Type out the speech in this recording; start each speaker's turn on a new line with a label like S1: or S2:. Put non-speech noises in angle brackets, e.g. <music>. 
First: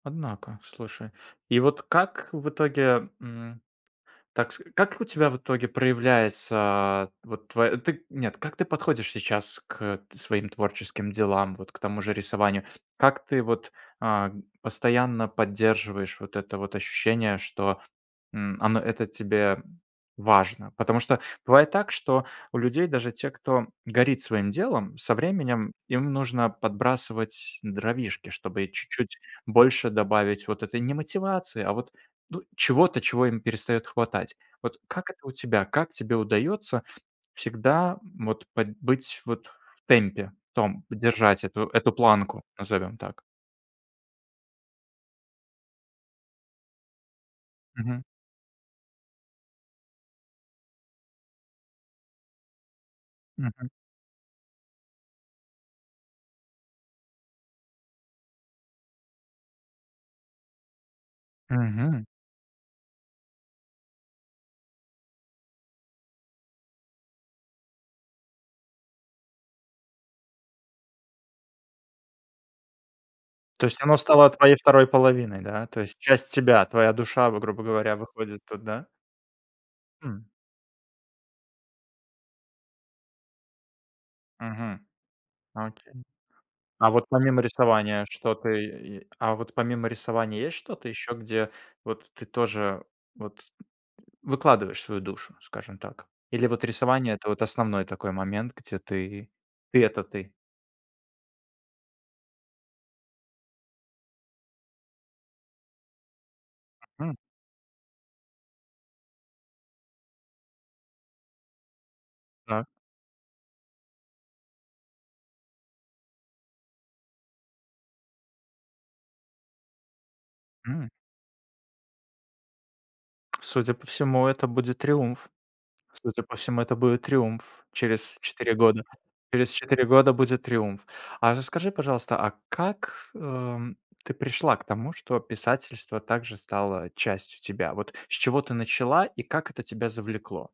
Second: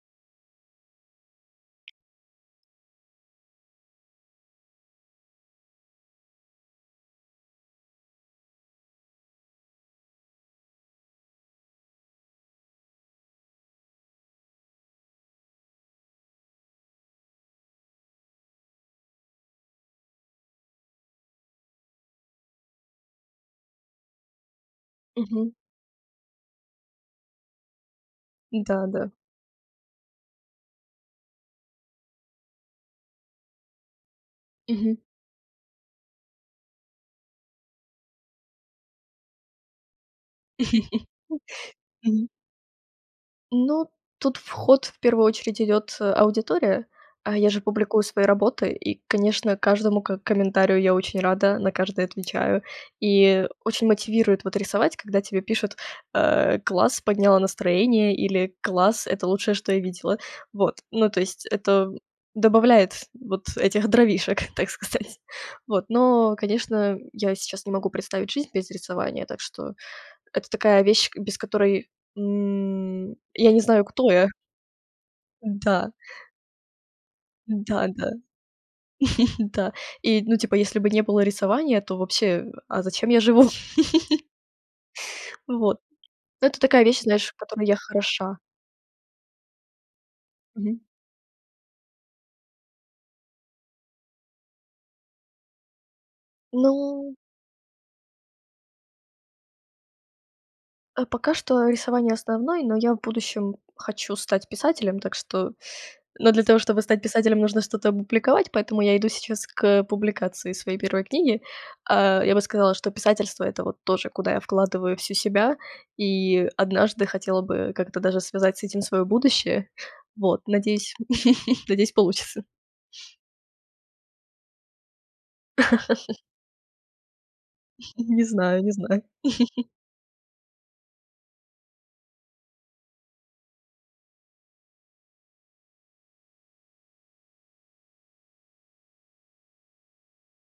S1: Однако, слушай. И вот как в итоге, м, так с как у тебя в итоге проявляется вот тв ты Нет, как ты подходишь сейчас к т своим творческим делам, вот к тому же рисованию? Как ты вот, а, постоянно поддерживаешь вот это вот ощущение, что, м, он это тебе важно? Потому что бывает так, что у людей, даже те, кто горит своим делом, со
S2: Мгм.
S1: временем им нужно подбрасывать дровишки, чтобы
S2: Да, да.
S1: чуть-чуть больше добавить вот этой не мотивации, а вот, ну, чего-то, чего им перестает хватать. Вот
S2: Мгм.
S1: как это у тебя? Как тебе удается всегда вот под быть вот в темпе, в том держать эту
S2: <laughs>
S1: эту
S2: Мгм.
S1: планку, назовем так?
S2: Ну, тут в ход в первую очередь идёт, э, аудитория. А, я же публикую
S1: Мгм.
S2: свои работы и, конечно, каждому к комментарию я очень рада, на каждый отвечаю. И
S1: Мгм.
S2: очень мотивирует вот рисовать, когда тебе пишут, э: "Класс, подняла настроение" или "Класс. Это лучшее, что я видела". Вот. Ну, то есть это
S1: Мгм.
S2: добавляет вот, этих дровишек, так сказать. Вот, но, конечно, я сейчас не могу представить жизнь без рисования. Так что это такая вещь, без которой, м, я не
S1: То есть
S2: знаю,
S1: оно
S2: кто я.
S1: стало твоей второй половиной, да, то
S2: Да.
S1: есть часть тебя, твоя душа, в грубо
S2: Да,
S1: говоря,
S2: да.
S1: выходит тут, да?
S2: <chuckles> Да. И,
S1: Хм.
S2: ну, типа, если бы не было рисования, то вообще, а зачем я живу? <chuckles>
S1: Мгм.
S2: Вот,
S1: Окей.
S2: это такая
S1: А
S2: вещь,
S1: вот
S2: знаешь, в
S1: помимо
S2: которой я
S1: рисования
S2: хороша.
S1: что-то, э, е а вот помимо рисования есть
S2: Мгм.
S1: что-то еще, где вот ты тоже вот выкладываешь свою душу, скажем так? Или вот
S2: Ну
S1: рисование- это вот основной такой момент, где ты ты- это ты?
S2: А, пока что рисование- основной, но я в будущем хочу стать писателем. Так что но для того, чтобы стать
S1: Мгм.
S2: писателем, нужно что-то опубликовать, поэтому я иду сейчас к публикации своей 1 книги. Э, я бы
S1: Так.
S2: сказала, что писательство- это вот тоже, куда я вкладываю всю себя. И однажды хотела бы как-то даже связать с этим своё будущее. Вот,
S1: М.
S2: надеюсь <chuckles> надеюсь получится.
S1: Судя по всему, это будет триумф.
S2: <laughs>
S1: Судя по всему, это будет триумф.
S2: <chuckles>
S1: Через
S2: Не
S1: 4
S2: знаю, не
S1: года.
S2: знаю.
S1: Через
S2: <chuckles>
S1: 4 года будет триумф. А расскажи, пожалуйста, а как, эм, ты пришла к тому, что писательство также стало частью тебя? Вот, с чего ты начала и как это тебя завлекло?